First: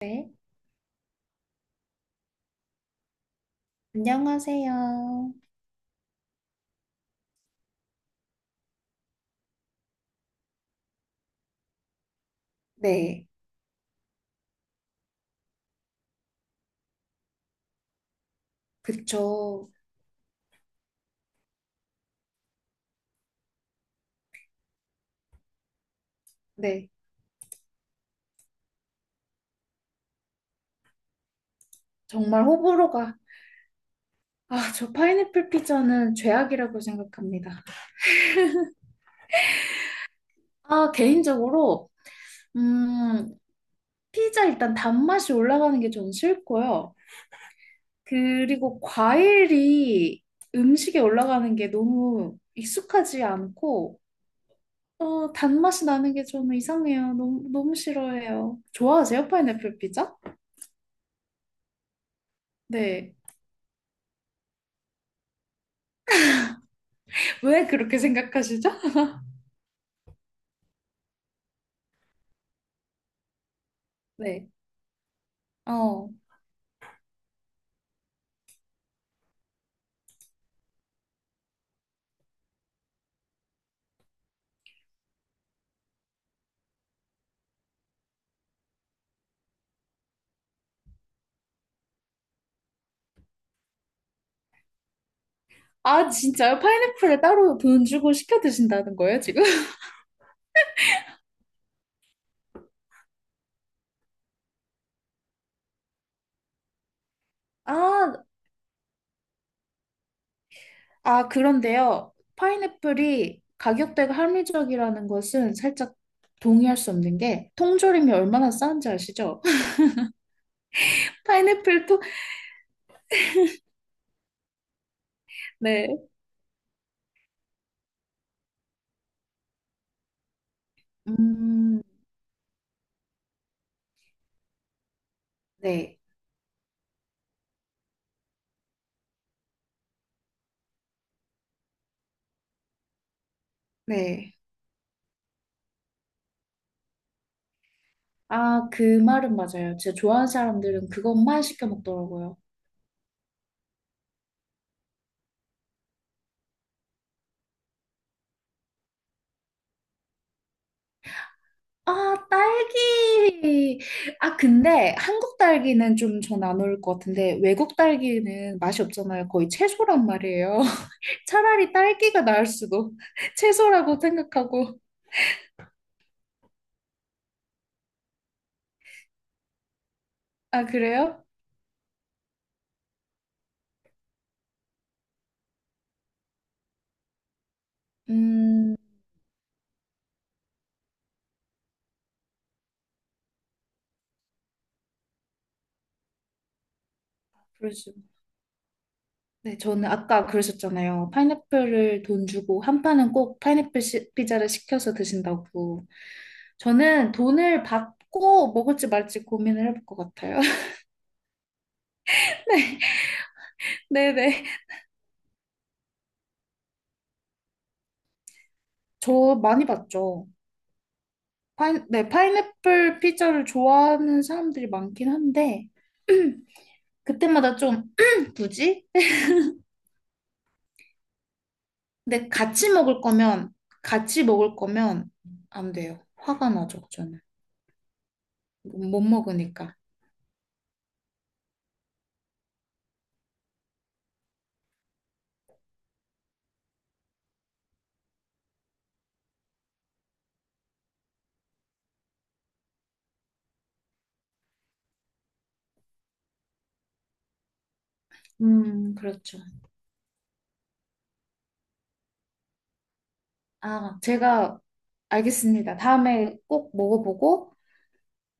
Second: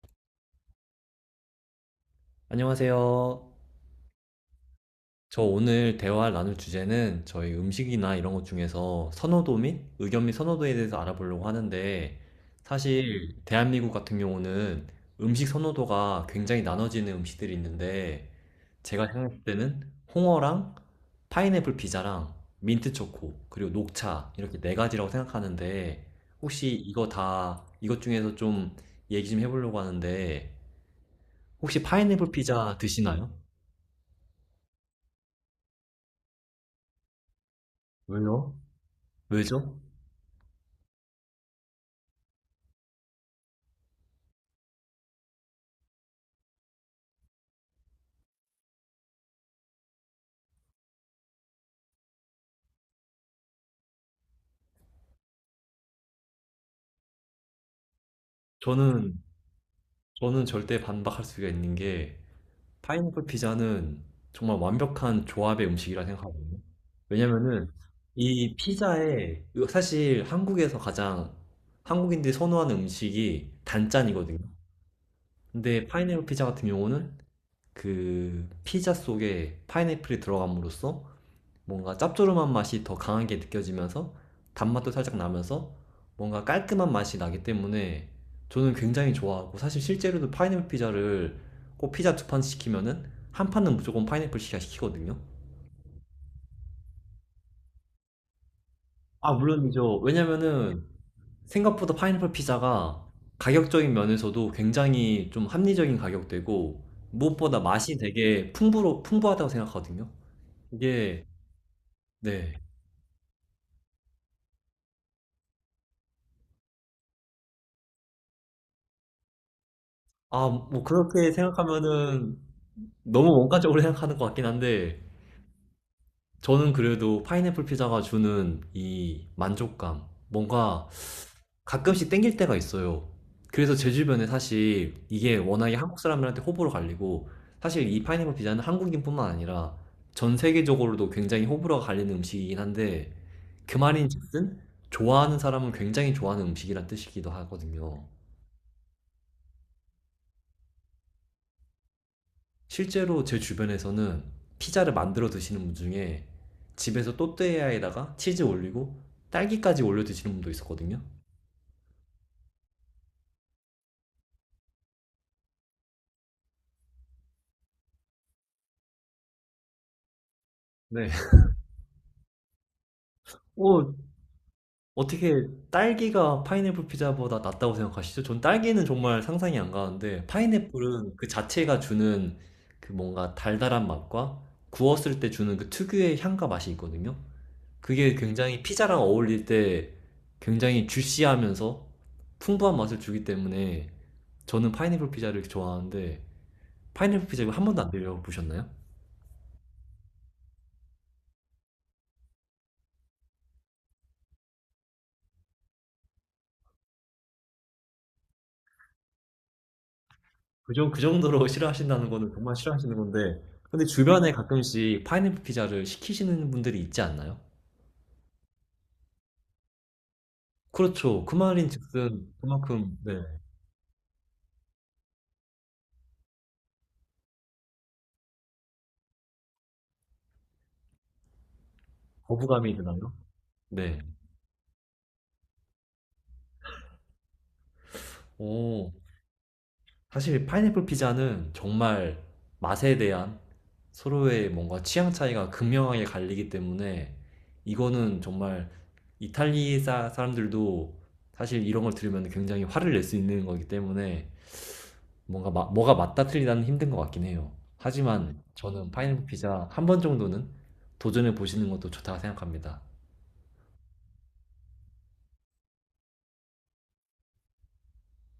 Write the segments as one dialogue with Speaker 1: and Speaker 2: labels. Speaker 1: 네,
Speaker 2: 안녕하세요.
Speaker 1: 안녕하세요.
Speaker 2: 저 오늘 대화 나눌 주제는 저희 음식이나 이런 것 중에서 선호도 및 의견 및 선호도에 대해서 알아보려고 하는데
Speaker 1: 네,
Speaker 2: 사실 대한민국 같은 경우는 음식 선호도가 굉장히 나눠지는 음식들이 있는데 제가 생각할
Speaker 1: 그쵸.
Speaker 2: 때는 홍어랑 파인애플 피자랑 민트 초코 그리고 녹차 이렇게 네 가지라고 생각하는데 혹시
Speaker 1: 네,
Speaker 2: 이거 다 이것 중에서 좀 얘기 좀 해보려고 하는데 혹시 파인애플
Speaker 1: 정말
Speaker 2: 피자
Speaker 1: 호불호가.
Speaker 2: 드시나요?
Speaker 1: 아, 저 파인애플 피자는 죄악이라고 생각합니다.
Speaker 2: 왜요? 왜죠?
Speaker 1: 아, 개인적으로, 음, 피자 일단 단맛이 올라가는 게 좀 싫고요. 그리고 과일이 음식에 올라가는 게 너무 익숙하지 않고, 어, 단맛이 나는 게 저는 이상해요. 너무, 너무 싫어해요.
Speaker 2: 저는
Speaker 1: 좋아하세요, 파인애플 피자?
Speaker 2: 저는 절대 반박할 수가 있는 게
Speaker 1: 네.
Speaker 2: 파인애플 피자는 정말 완벽한 조합의 음식이라 생각하거든요.
Speaker 1: 왜
Speaker 2: 왜냐면은
Speaker 1: 그렇게
Speaker 2: 이
Speaker 1: 생각하시죠?
Speaker 2: 피자에 사실 한국에서 가장 한국인들이 선호하는 음식이 단짠이거든요.
Speaker 1: 네.
Speaker 2: 근데
Speaker 1: 어.
Speaker 2: 파인애플 피자 같은 경우는 그 피자 속에 파인애플이 들어감으로써 뭔가 짭조름한 맛이 더 강하게 느껴지면서 단맛도 살짝 나면서 뭔가 깔끔한 맛이 나기 때문에 저는 굉장히 좋아하고 사실 실제로도 파인애플 피자를 꼭 피자 두 판 시키면은 한 판은 무조건 파인애플 피자 시키거든요.
Speaker 1: 아, 진짜요? 파인애플을 따로 돈 주고 시켜 드신다는 거예요,
Speaker 2: 아,
Speaker 1: 지금?
Speaker 2: 물론이죠. 왜냐면은 생각보다 파인애플 피자가 가격적인 면에서도 굉장히 좀 합리적인 가격대고 무엇보다 맛이
Speaker 1: 아,
Speaker 2: 되게 풍부로, 풍부하다고 생각하거든요. 이게,
Speaker 1: 아, 그런데요.
Speaker 2: 네.
Speaker 1: 파인애플이 가격대가 합리적이라는 것은 살짝 동의할 수 없는 게 통조림이 얼마나 싼지 아시죠?
Speaker 2: 아, 뭐 그렇게
Speaker 1: 파인애플 통,
Speaker 2: 생각하면은 너무 원가적으로 생각하는 것 같긴 한데,
Speaker 1: 네.
Speaker 2: 저는 그래도 파인애플 피자가 주는 이 만족감, 뭔가
Speaker 1: 음,
Speaker 2: 가끔씩 땡길 때가 있어요. 그래서 제 주변에 사실 이게 워낙에
Speaker 1: 네.
Speaker 2: 한국 사람들한테 호불호 갈리고, 사실 이 파인애플 피자는 한국인뿐만 아니라 전 세계적으로도 굉장히 호불호가 갈리는 음식이긴 한데, 그
Speaker 1: 네.
Speaker 2: 말인즉슨 좋아하는 사람은 굉장히 좋아하는 음식이란 뜻이기도 하거든요.
Speaker 1: 아, 그 말은 맞아요. 제가 좋아하는 사람들은 그것만 시켜 먹더라고요.
Speaker 2: 실제로 제 주변에서는 피자를 만들어 드시는 분 중에 집에서 또띠아에다가 치즈 올리고 딸기까지 올려 드시는 분도 있었거든요.
Speaker 1: 아, 딸기. 아, 근데 한국 딸기는 좀 전 안 어울릴 것 같은데 외국 딸기는 맛이 없잖아요. 거의 채소란 말이에요.
Speaker 2: 네.
Speaker 1: 차라리 딸기가 나을 수도.
Speaker 2: 어,
Speaker 1: 채소라고 생각하고.
Speaker 2: 어떻게 딸기가 파인애플 피자보다 낫다고 생각하시죠? 전 딸기는 정말 상상이 안 가는데
Speaker 1: 아,
Speaker 2: 파인애플은
Speaker 1: 그래요?
Speaker 2: 그 자체가 주는 그 뭔가 달달한 맛과 구웠을 때 주는 그 특유의 향과 맛이 있거든요. 그게 굉장히
Speaker 1: 음,
Speaker 2: 피자랑 어울릴 때 굉장히 주시하면서 풍부한 맛을 주기 때문에 저는 파인애플 피자를 좋아하는데 파인애플 피자 이거 한 번도 안
Speaker 1: 그러죠.
Speaker 2: 드셔보셨나요?
Speaker 1: 네, 저는 아까 그러셨잖아요. 파인애플을 돈 주고 한 판은 꼭 피자를 시켜서 드신다고. 저는 돈을 받고 먹을지 말지 고민을 해볼 것 같아요.
Speaker 2: 그, 정- 그 정도로 싫어하신다는 거는 정말 싫어하시는 건데 근데 주변에
Speaker 1: 네네.
Speaker 2: 가끔씩 파인애플 피자를 시키시는 분들이 있지 않나요?
Speaker 1: 저 많이 봤죠.
Speaker 2: 그렇죠. 그 말인
Speaker 1: 파인, 네,
Speaker 2: 즉슨 그만큼
Speaker 1: 파인애플
Speaker 2: 네,
Speaker 1: 피자를 좋아하는 사람들이 많긴 한데, 그때마다 좀, 굳이? 근데 같이
Speaker 2: 거부감이 드나요?
Speaker 1: 먹을 거면,
Speaker 2: 네.
Speaker 1: 같이 먹을 거면 안 돼요. 화가 나죠, 저는.
Speaker 2: 오,
Speaker 1: 못 먹으니까.
Speaker 2: 사실 파인애플 피자는 정말 맛에 대한 서로의 뭔가 취향 차이가 극명하게 갈리기 때문에 이거는 정말 이탈리 아 사람들도 사실 이런 걸 들으면 굉장히 화를 낼 수 있는 거기 때문에 뭔가 마- 뭐가 맞다 틀리다는 힘든 것 같긴 해요. 하지만 저는 파인애플
Speaker 1: 그렇죠.
Speaker 2: 피자 한 번 정도는 도전해 보시는 것도 좋다고 생각합니다.
Speaker 1: 아, 제가 알겠습니다. 다음에 꼭 먹어보고,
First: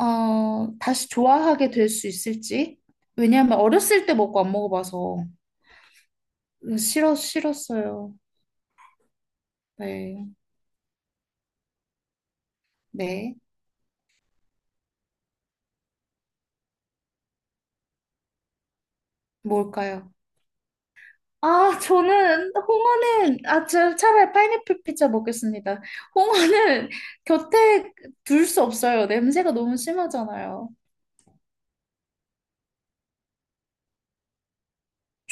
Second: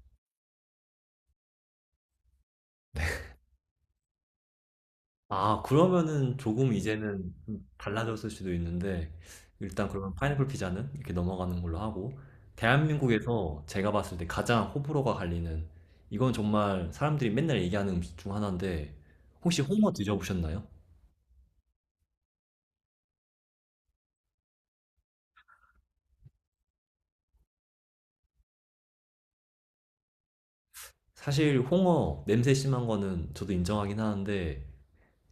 Speaker 1: 어, 다시 좋아하게 될 수 있을지. 왜냐하면 어렸을 때 먹고 안 먹어봐서
Speaker 2: 아, 그러면은 조금 이제는 좀
Speaker 1: 싫었어요.
Speaker 2: 달라졌을 수도 있는데, 일단 그러면
Speaker 1: 네,
Speaker 2: 파인애플 피자는 이렇게 넘어가는 걸로 하고,
Speaker 1: 네.
Speaker 2: 대한민국에서 제가 봤을 때 가장 호불호가 갈리는, 이건 정말 사람들이 맨날 얘기하는 음식 중 하나인데, 혹시 홍어
Speaker 1: 뭘까요?
Speaker 2: 드셔보셨나요?
Speaker 1: 아, 저는 저 차라리 파인애플 피자 먹겠습니다. 홍어는 곁에 둘 수 없어요. 냄새가 너무 심하잖아요.
Speaker 2: 사실 홍어 냄새 심한 거는 저도 인정하긴 하는데,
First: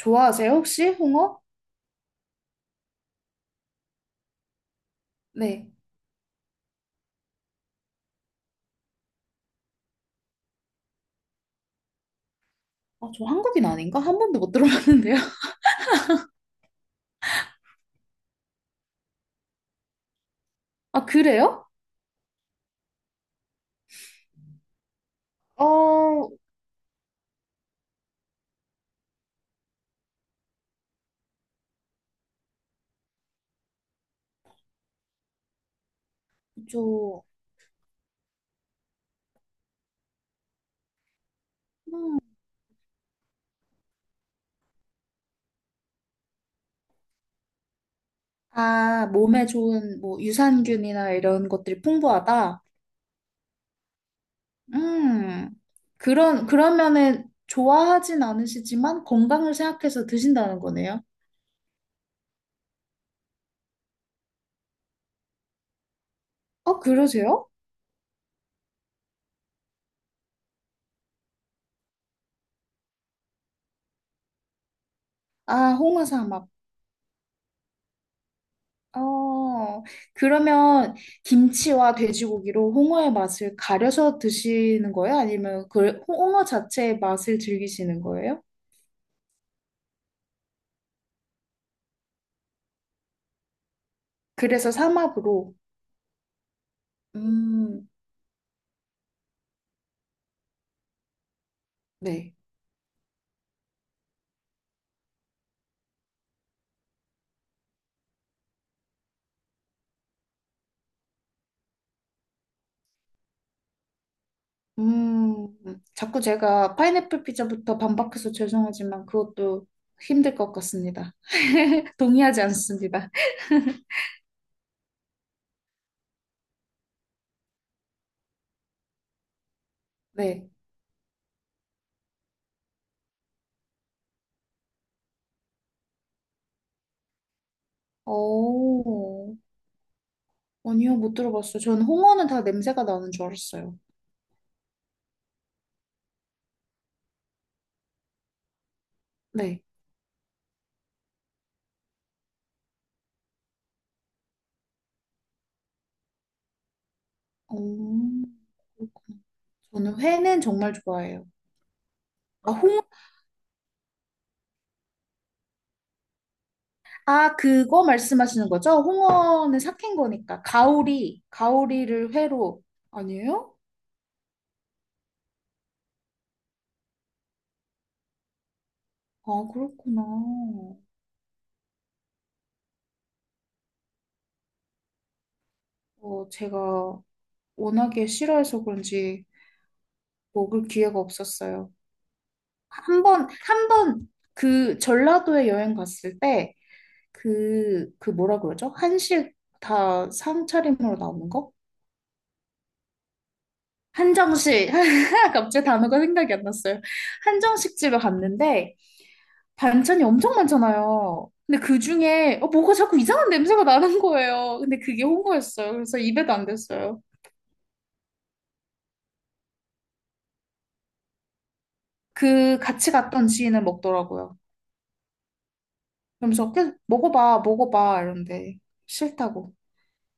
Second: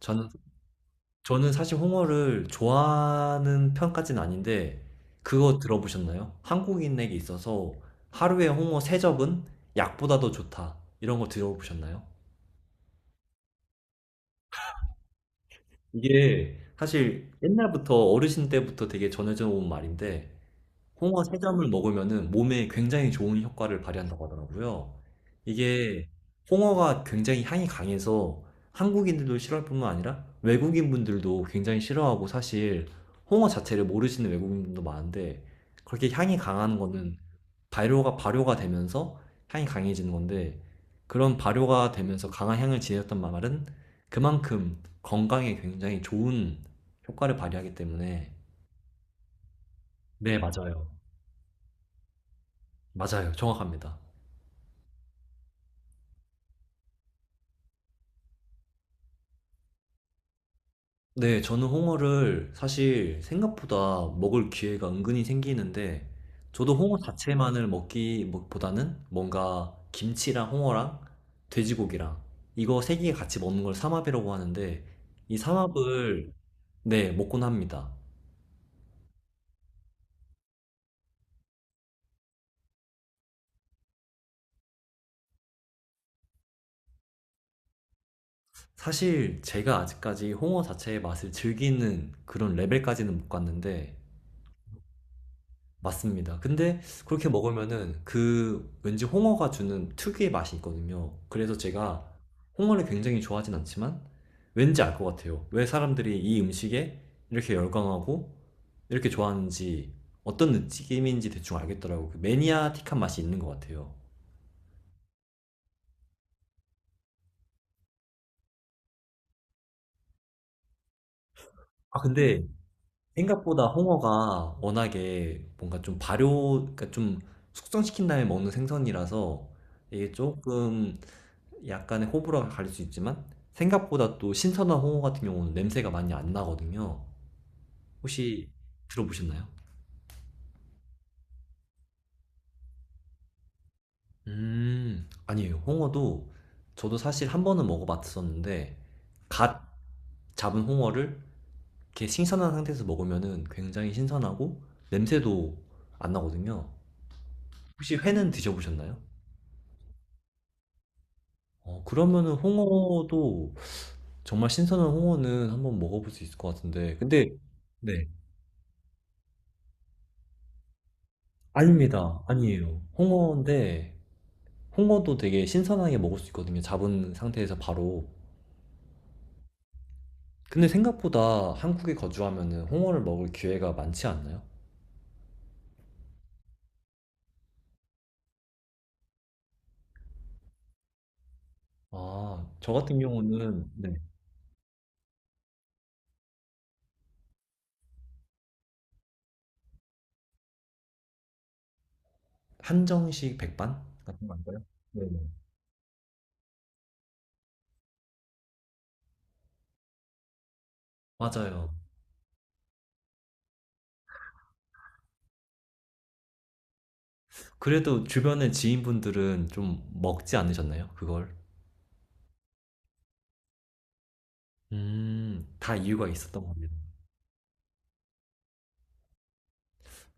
Speaker 2: 저는
Speaker 1: 혹시 홍어?
Speaker 2: 저는 사실 홍어를 좋아하는 편까지는 아닌데, 그거
Speaker 1: 네.
Speaker 2: 들어보셨나요? 한국인에게 있어서 하루에 홍어 세접은 약보다 더 좋다. 이런 거 들어보셨나요?
Speaker 1: 아, 저 한국인 아닌가? 한 번도 못 들어봤는데요.
Speaker 2: 이게 사실 옛날부터 어르신 때부터 되게 전해져 온 말인데,
Speaker 1: 아,
Speaker 2: 홍어 세점을
Speaker 1: 그래요?
Speaker 2: 먹으면은 몸에 굉장히 좋은 효과를 발휘한다고 하더라고요. 이게
Speaker 1: 어,
Speaker 2: 홍어가 굉장히 향이 강해서 한국인들도 싫어할 뿐만 아니라 외국인분들도 굉장히 싫어하고 사실 홍어 자체를 모르시는 외국인분도 많은데 그렇게 향이 강한 거는
Speaker 1: 저
Speaker 2: 발효가 되면서 향이 강해지는 건데 그런 발효가
Speaker 1: 음.
Speaker 2: 되면서 강한 향을 지녔던 말은 그만큼 건강에 굉장히 좋은 효과를 발휘하기 때문에
Speaker 1: 아, 몸에 좋은 뭐
Speaker 2: 네, 맞아요.
Speaker 1: 유산균이나 이런 것들이 풍부하다.
Speaker 2: 맞아요. 정확합니다.
Speaker 1: 음. 그런 그러면은 좋아하진 않으시지만 건강을 생각해서 드신다는 거네요.
Speaker 2: 네, 저는 홍어를 사실 생각보다 먹을 기회가 은근히 생기는데, 저도
Speaker 1: 어,
Speaker 2: 홍어
Speaker 1: 그러세요?
Speaker 2: 자체만을 먹기 뭐- 보다는 뭔가 김치랑 홍어랑 돼지고기랑 이거 세 개 같이 먹는 걸 삼합이라고 하는데, 이
Speaker 1: 아, 홍어
Speaker 2: 삼합을
Speaker 1: 삼합.
Speaker 2: 네, 먹곤 합니다.
Speaker 1: 어, 그러면 김치와 돼지고기로 홍어의 맛을 가려서 드시는 거예요? 아니면 그 홍어 자체의 맛을 즐기시는 거예요?
Speaker 2: 사실 제가 아직까지 홍어 자체의 맛을 즐기는 그런 레벨까지는 못 갔는데,
Speaker 1: 그래서 삼합으로.
Speaker 2: 맞습니다. 근데 그렇게
Speaker 1: 음,
Speaker 2: 먹으면은 그 왠지 홍어가 주는 특유의 맛이 있거든요. 그래서 제가
Speaker 1: 네.
Speaker 2: 홍어를 굉장히 좋아하진 않지만 왠지 알 것 같아요. 왜 사람들이 이 음식에 이렇게 열광하고 이렇게 좋아하는지 어떤 느낌인지 대충 알겠더라고요. 그 매니아틱한 맛이 있는 것 같아요.
Speaker 1: 음, 자꾸 제가 파인애플 피자부터 반박해서 죄송하지만 그것도 힘들 것 같습니다.
Speaker 2: 아,
Speaker 1: 동의하지
Speaker 2: 근데
Speaker 1: 않습니다.
Speaker 2: 생각보다 홍어가 워낙에 뭔가 좀 발효, 그러니까 좀 숙성시킨 다음에 먹는 생선이라서 이게
Speaker 1: 네.
Speaker 2: 조금 약간의 호불호가 갈릴 수 있지만 생각보다 또 신선한 홍어 같은 경우는 냄새가 많이 안 나거든요. 혹시
Speaker 1: 오,
Speaker 2: 들어보셨나요?
Speaker 1: 아니요, 못 들어봤어요. 저는 홍어는 다 냄새가 나는 줄 알았어요.
Speaker 2: 아니에요. 홍어도 저도 사실 한 번은 먹어봤었는데
Speaker 1: 네.
Speaker 2: 갓 잡은 홍어를 이렇게 신선한 상태에서 먹으면은 굉장히 신선하고 냄새도 안 나거든요. 혹시
Speaker 1: 오,
Speaker 2: 회는 드셔보셨나요?
Speaker 1: 그렇구나. 저는 회는 정말 좋아해요.
Speaker 2: 어, 그러면은
Speaker 1: 아, 홍,
Speaker 2: 홍어도 정말 신선한 홍어는 한번 먹어볼 수 있을 것 같은데 근데
Speaker 1: 아, 그거
Speaker 2: 네.
Speaker 1: 말씀하시는 거죠? 홍어는 삭힌 거니까. 가오리, 가오리를
Speaker 2: 아닙니다.
Speaker 1: 회로.
Speaker 2: 아니에요.
Speaker 1: 아니에요?
Speaker 2: 홍어인데 홍어도 되게 신선하게 먹을 수 있거든요. 잡은 상태에서 바로.
Speaker 1: 아, 그렇구나.
Speaker 2: 근데 생각보다 한국에 거주하면은 홍어를 먹을 기회가 많지 않나요?
Speaker 1: 어, 제가 워낙에 싫어해서 그런지 먹을 기회가 없었어요.
Speaker 2: 아, 저 같은
Speaker 1: 한 번, 한
Speaker 2: 경우는 네.
Speaker 1: 번, 그 전라도에 여행 갔을 때, 그 뭐라 그러죠? 한식 다 상차림으로 나오는 거?
Speaker 2: 한정식 백반 같은 건가요?
Speaker 1: 한정식.
Speaker 2: 네네.
Speaker 1: 갑자기 단어가 생각이 안 났어요. 한정식 집에 갔는데, 반찬이 엄청 많잖아요. 근데
Speaker 2: 맞아요.
Speaker 1: 그 중에 어, 뭐가 자꾸 이상한 냄새가 나는 거예요. 근데 그게 홍어였어요. 그래서 입에도 안 댔어요.
Speaker 2: 그래도 주변의 지인분들은 좀 먹지 않으셨나요? 그걸?
Speaker 1: 그 같이 갔던 지인은 먹더라고요.
Speaker 2: 다 이유가 있었던
Speaker 1: 그러면서
Speaker 2: 겁니다.
Speaker 1: 계속 먹어봐, 먹어봐 이러는데 싫다고.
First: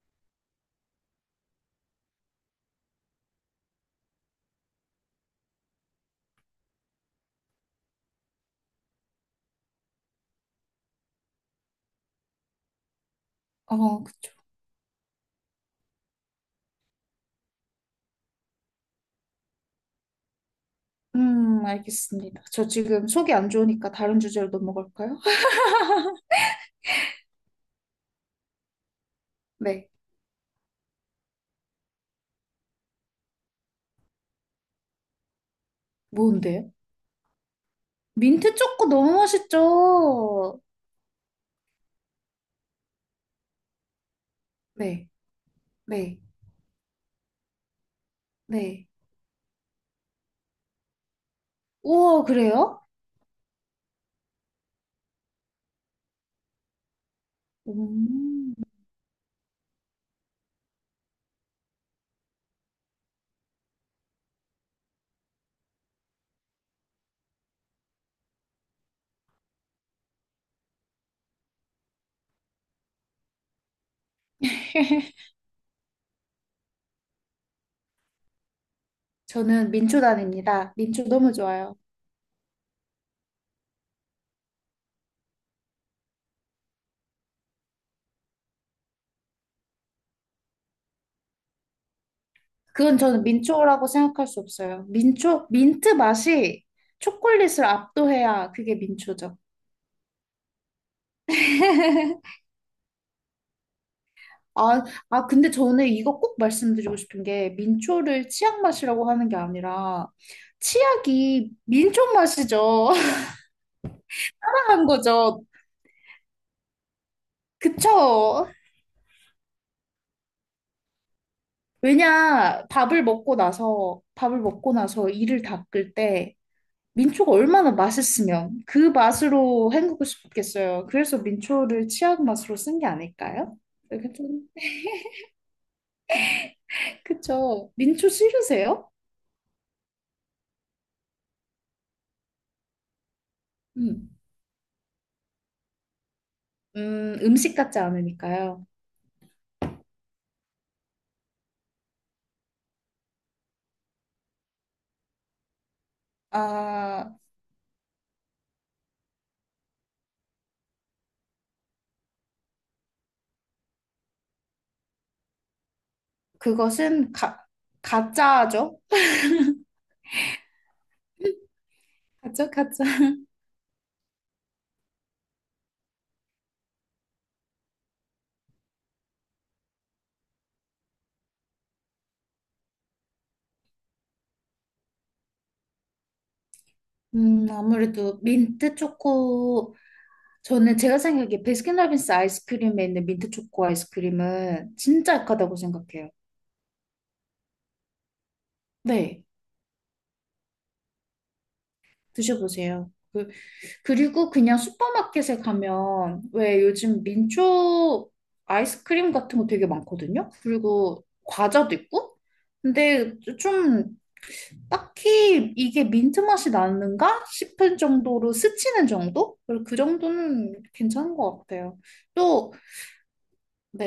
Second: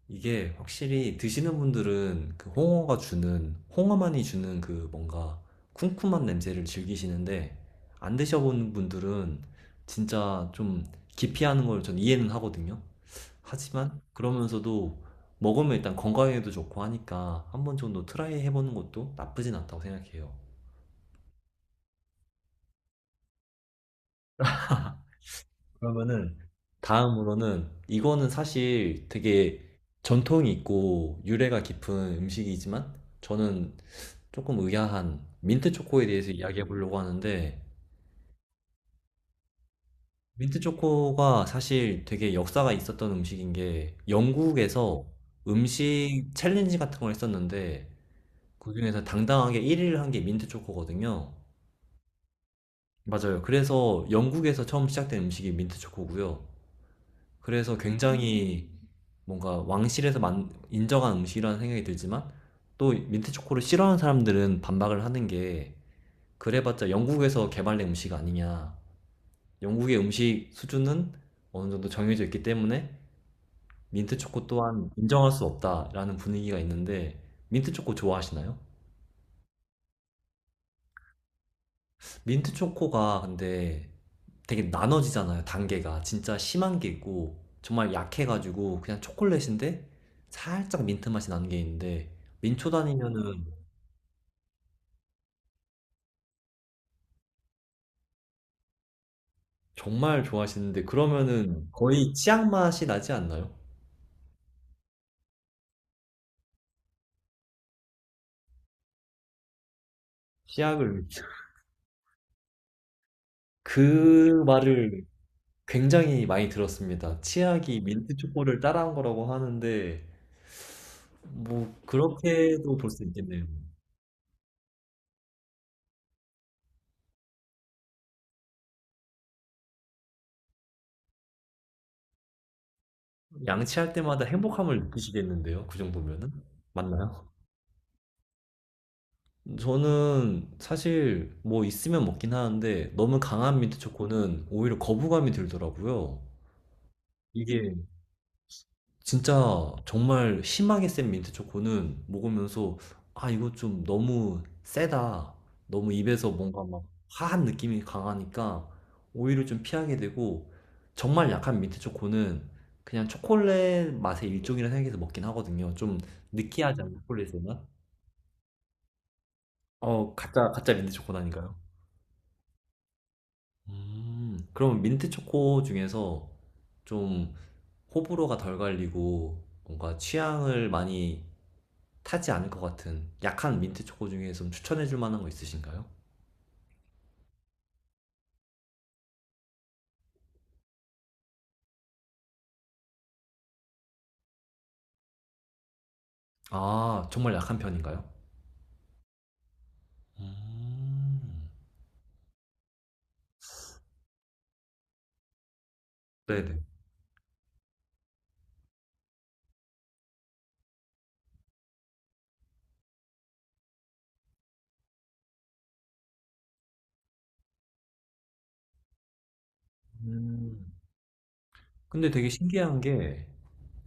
Speaker 2: 이게 확실히 드시는 분들은 그 홍어가 주는, 홍어만이 주는 그 뭔가 쿰쿰한 냄새를 즐기시는데, 안 드셔본 분들은 진짜 좀 기피하는 걸 전 이해는 하거든요. 하지만
Speaker 1: 어, 그쵸.
Speaker 2: 그러면서도 먹으면 일단 건강에도 좋고 하니까 한 번 정도 트라이 해보는 것도 나쁘진 않다고 생각해요.
Speaker 1: 알겠습니다. 저 지금 속이 안 좋으니까 다른 주제로 넘어갈까요?
Speaker 2: 그러면은 다음으로는 이거는 사실 되게
Speaker 1: 네.
Speaker 2: 전통이 있고 유래가 깊은 음식이지만 저는 조금 의아한 민트 초코에 대해서 이야기해
Speaker 1: 뭔데요?
Speaker 2: 보려고 하는데
Speaker 1: 민트 초코 너무
Speaker 2: 민트
Speaker 1: 맛있죠?
Speaker 2: 초코가 사실 되게 역사가 있었던 음식인 게 영국에서
Speaker 1: 네, 네,
Speaker 2: 음식 챌린지 같은 걸 했었는데
Speaker 1: 네.
Speaker 2: 그중에서 당당하게 1위를 한게 민트 초코거든요.
Speaker 1: 우와, 그래요?
Speaker 2: 맞아요. 그래서 영국에서 처음 시작된 음식이 민트 초코고요. 그래서
Speaker 1: 음.
Speaker 2: 굉장히 뭔가 왕실에서 만- 인정한 음식이라는 생각이 들지만 또 민트 초코를 싫어하는 사람들은 반박을 하는 게 그래봤자 영국에서 개발된 음식 아니냐. 영국의 음식 수준은 어느 정도 정해져 있기 때문에 민트 초코 또한 인정할 수 없다라는 분위기가 있는데 민트 초코 좋아하시나요?
Speaker 1: 저는 민초단입니다. 민초 너무 좋아요.
Speaker 2: 민트 초코가 근데 되게 나눠지잖아요, 단계가. 진짜 심한 게 있고 정말 약해가지고 그냥 초콜릿인데 살짝 민트 맛이 나는 게 있는데 민초
Speaker 1: 그건 저는
Speaker 2: 다니면은
Speaker 1: 민초라고 생각할 수 없어요. 민초, 민트 맛이 초콜릿을 압도해야 그게 민초죠.
Speaker 2: 정말 좋아하시는데 그러면은 거의 치약 맛이 나지 않나요?
Speaker 1: 아, 아, 근데 저는 이거 꼭 말씀드리고 싶은 게 민초를 치약 맛이라고 하는 게 아니라
Speaker 2: 치약을
Speaker 1: 치약이 민초 맛이죠.
Speaker 2: 그
Speaker 1: 한
Speaker 2: 말을
Speaker 1: 거죠.
Speaker 2: 굉장히 많이 들었습니다. 치약이 민트
Speaker 1: 그쵸?
Speaker 2: 초코를 따라한 거라고 하는데 뭐
Speaker 1: 왜냐,
Speaker 2: 그렇게도 볼 수 있겠네요.
Speaker 1: 밥을 먹고 나서 이를 닦을 때 민초가 얼마나 맛있으면 그 맛으로 헹구고 싶겠어요. 그래서 민초를 치약 맛으로 쓴 게 아닐까요?
Speaker 2: 양치할
Speaker 1: 이렇게
Speaker 2: 때마다
Speaker 1: 좀,
Speaker 2: 행복함을 느끼시겠는데요. 그 정도면은. 맞나요?
Speaker 1: 그쵸. 민초 싫으세요?
Speaker 2: 저는 사실 뭐 있으면 먹긴 하는데 너무 강한 민트
Speaker 1: 음,
Speaker 2: 초코는 오히려 거부감이 들더라고요.
Speaker 1: 음식
Speaker 2: 이게
Speaker 1: 같지 않으니까요.
Speaker 2: 진짜 정말 심하게 센 민트 초코는 먹으면서 아 이거 좀 너무 세다. 너무 입에서 뭔가 막
Speaker 1: 아,
Speaker 2: 화한 느낌이 강하니까 오히려 좀 피하게 되고 정말 약한 민트 초코는 그냥 초콜릿 맛의 일종이라 생각해서 먹긴 하거든요. 좀 느끼하지 않아요?
Speaker 1: 그것은
Speaker 2: 초콜릿의
Speaker 1: 가,
Speaker 2: 맛?
Speaker 1: 가짜죠?
Speaker 2: 어, 가짜 가짜 민트 초코라니까요.
Speaker 1: 가짜, 가짜.
Speaker 2: 그럼 민트 초코 중에서 좀 호불호가 덜 갈리고 뭔가 취향을 많이 타지 않을 것 같은 약한 민트 초코 중에 좀 추천해 줄 만한 거 있으신가요?
Speaker 1: 아무래도 민트 초코, 저는 제가 생각하기에 베스킨라빈스 아이스크림에 있는 민트 초코 아이스크림은 진짜 약하다고 생각해요.
Speaker 2: 아, 정말 약한 편인가요?
Speaker 1: 네,
Speaker 2: 음.
Speaker 1: 드셔보세요. 그 그리고 그냥 슈퍼마켓에 가면 왜
Speaker 2: 네네.
Speaker 1: 요즘 민초 아이스크림 같은 거 되게 많거든요? 그리고 과자도 있고? 근데 좀 딱히 이게 민트 맛이 나는가 싶은 정도로 스치는 정도? 그리고 그 정도는
Speaker 2: 음.
Speaker 1: 괜찮은 것 같아요.
Speaker 2: 근데 되게
Speaker 1: 또,
Speaker 2: 신기한 게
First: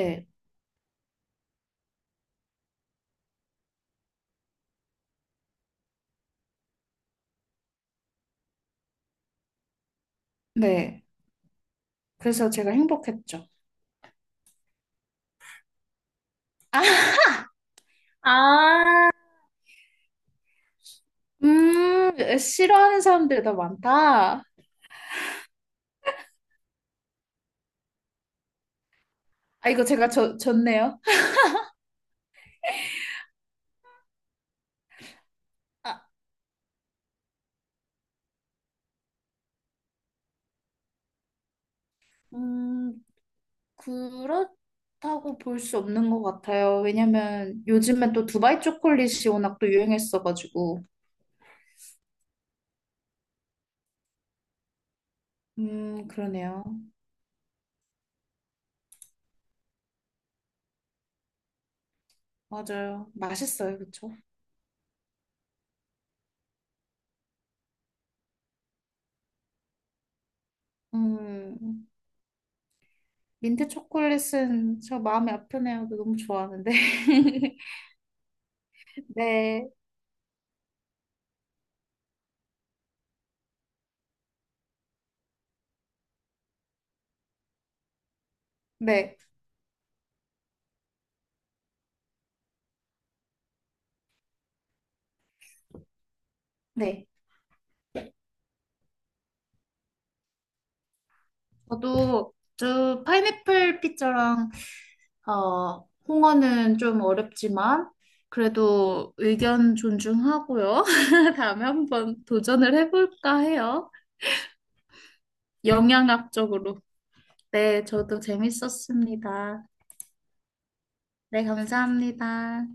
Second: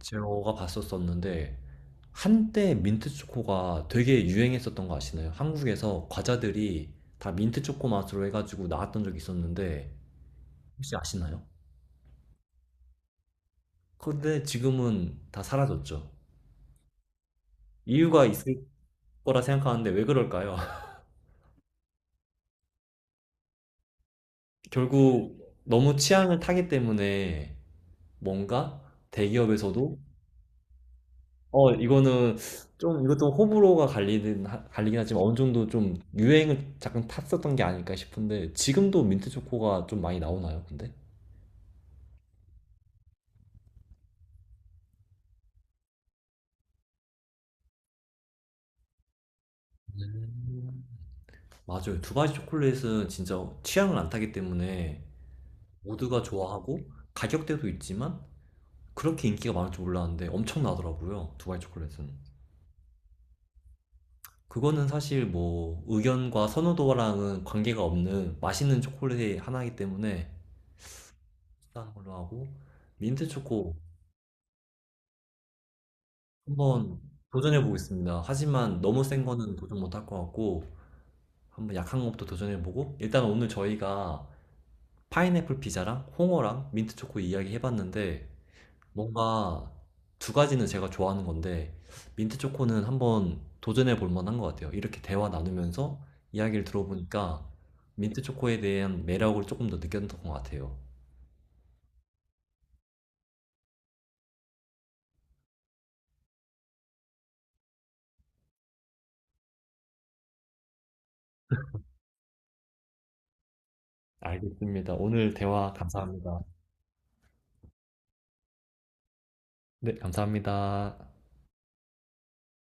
Speaker 2: 제가 봤었었는데 한때 민트 초코가 되게 유행했었던 거 아시나요? 한국에서 과자들이 다 민트 초코 맛으로 해가지고 나왔던 적이 있었는데 혹시
Speaker 1: 네.
Speaker 2: 아시나요?
Speaker 1: 그래서 제가 행복했죠.
Speaker 2: 근데 지금은 다 사라졌죠. 이유가
Speaker 1: 아,
Speaker 2: 있을 거라 생각하는데 왜 그럴까요?
Speaker 1: 음, 싫어하는 사람들이 더 많다.
Speaker 2: 결국 너무 취향을 타기 때문에 뭔가
Speaker 1: 아, 이거
Speaker 2: 대기업에서도
Speaker 1: 제가 졌네요.
Speaker 2: 어 이거는 좀 이것도 호불호가 갈리는 하- 갈리긴 하지만 어느 정도 좀
Speaker 1: 아,
Speaker 2: 유행을 잠깐 탔었던 게 아닐까 싶은데 지금도 민트 초코가 좀 많이 나오나요, 근데?
Speaker 1: 음. 그렇다고 볼 수 없는 것 같아요. 왜냐면 요즘엔 또 두바이 초콜릿이 워낙 또 유행했어가지고.
Speaker 2: 맞아요. 두바이 초콜릿은 진짜 취향을 안 타기 때문에 모두가
Speaker 1: 그러네요.
Speaker 2: 좋아하고 가격대도 있지만 그렇게 인기가 많을 줄 몰랐는데 엄청나더라고요. 두바이 초콜릿은.
Speaker 1: 맞아요. 맛있어요. 그쵸?
Speaker 2: 그거는 사실 뭐 의견과 선호도랑은 관계가 없는 맛있는 초콜릿의 하나이기 때문에 수
Speaker 1: 음,
Speaker 2: 싼 걸로 하고 민트
Speaker 1: 민트
Speaker 2: 초코
Speaker 1: 초콜릿은 저 마음이 아프네요. 너무 좋아하는데.
Speaker 2: 한번 도전해 보겠습니다. 하지만 너무 센 거는
Speaker 1: 네,
Speaker 2: 도전 못 할 것 같고 한번 약한 것부터 도전해 보고 일단 오늘 저희가 파인애플 피자랑 홍어랑 민트 초코 이야기 해봤는데
Speaker 1: 네,
Speaker 2: 뭔가 두 가지는 제가 좋아하는 건데 민트 초코는 한번 도전해 볼 만한 것 같아요. 이렇게 대화 나누면서 이야기를
Speaker 1: 네.
Speaker 2: 들어보니까 민트 초코에 대한 매력을 조금 더 느꼈던 것 같아요.
Speaker 1: 저도 저 파인애플 피자랑 어, 홍어는 좀 어렵지만 그래도 의견 존중하고요. 다음에 한번 도전을 해볼까 해요.
Speaker 2: 알겠습니다. 오늘 대화
Speaker 1: 영양학
Speaker 2: 감사합니다.
Speaker 1: 적으로. 네, 저도 재밌었습니다.
Speaker 2: 네, 감사합니다.
Speaker 1: 네, 감사합니다.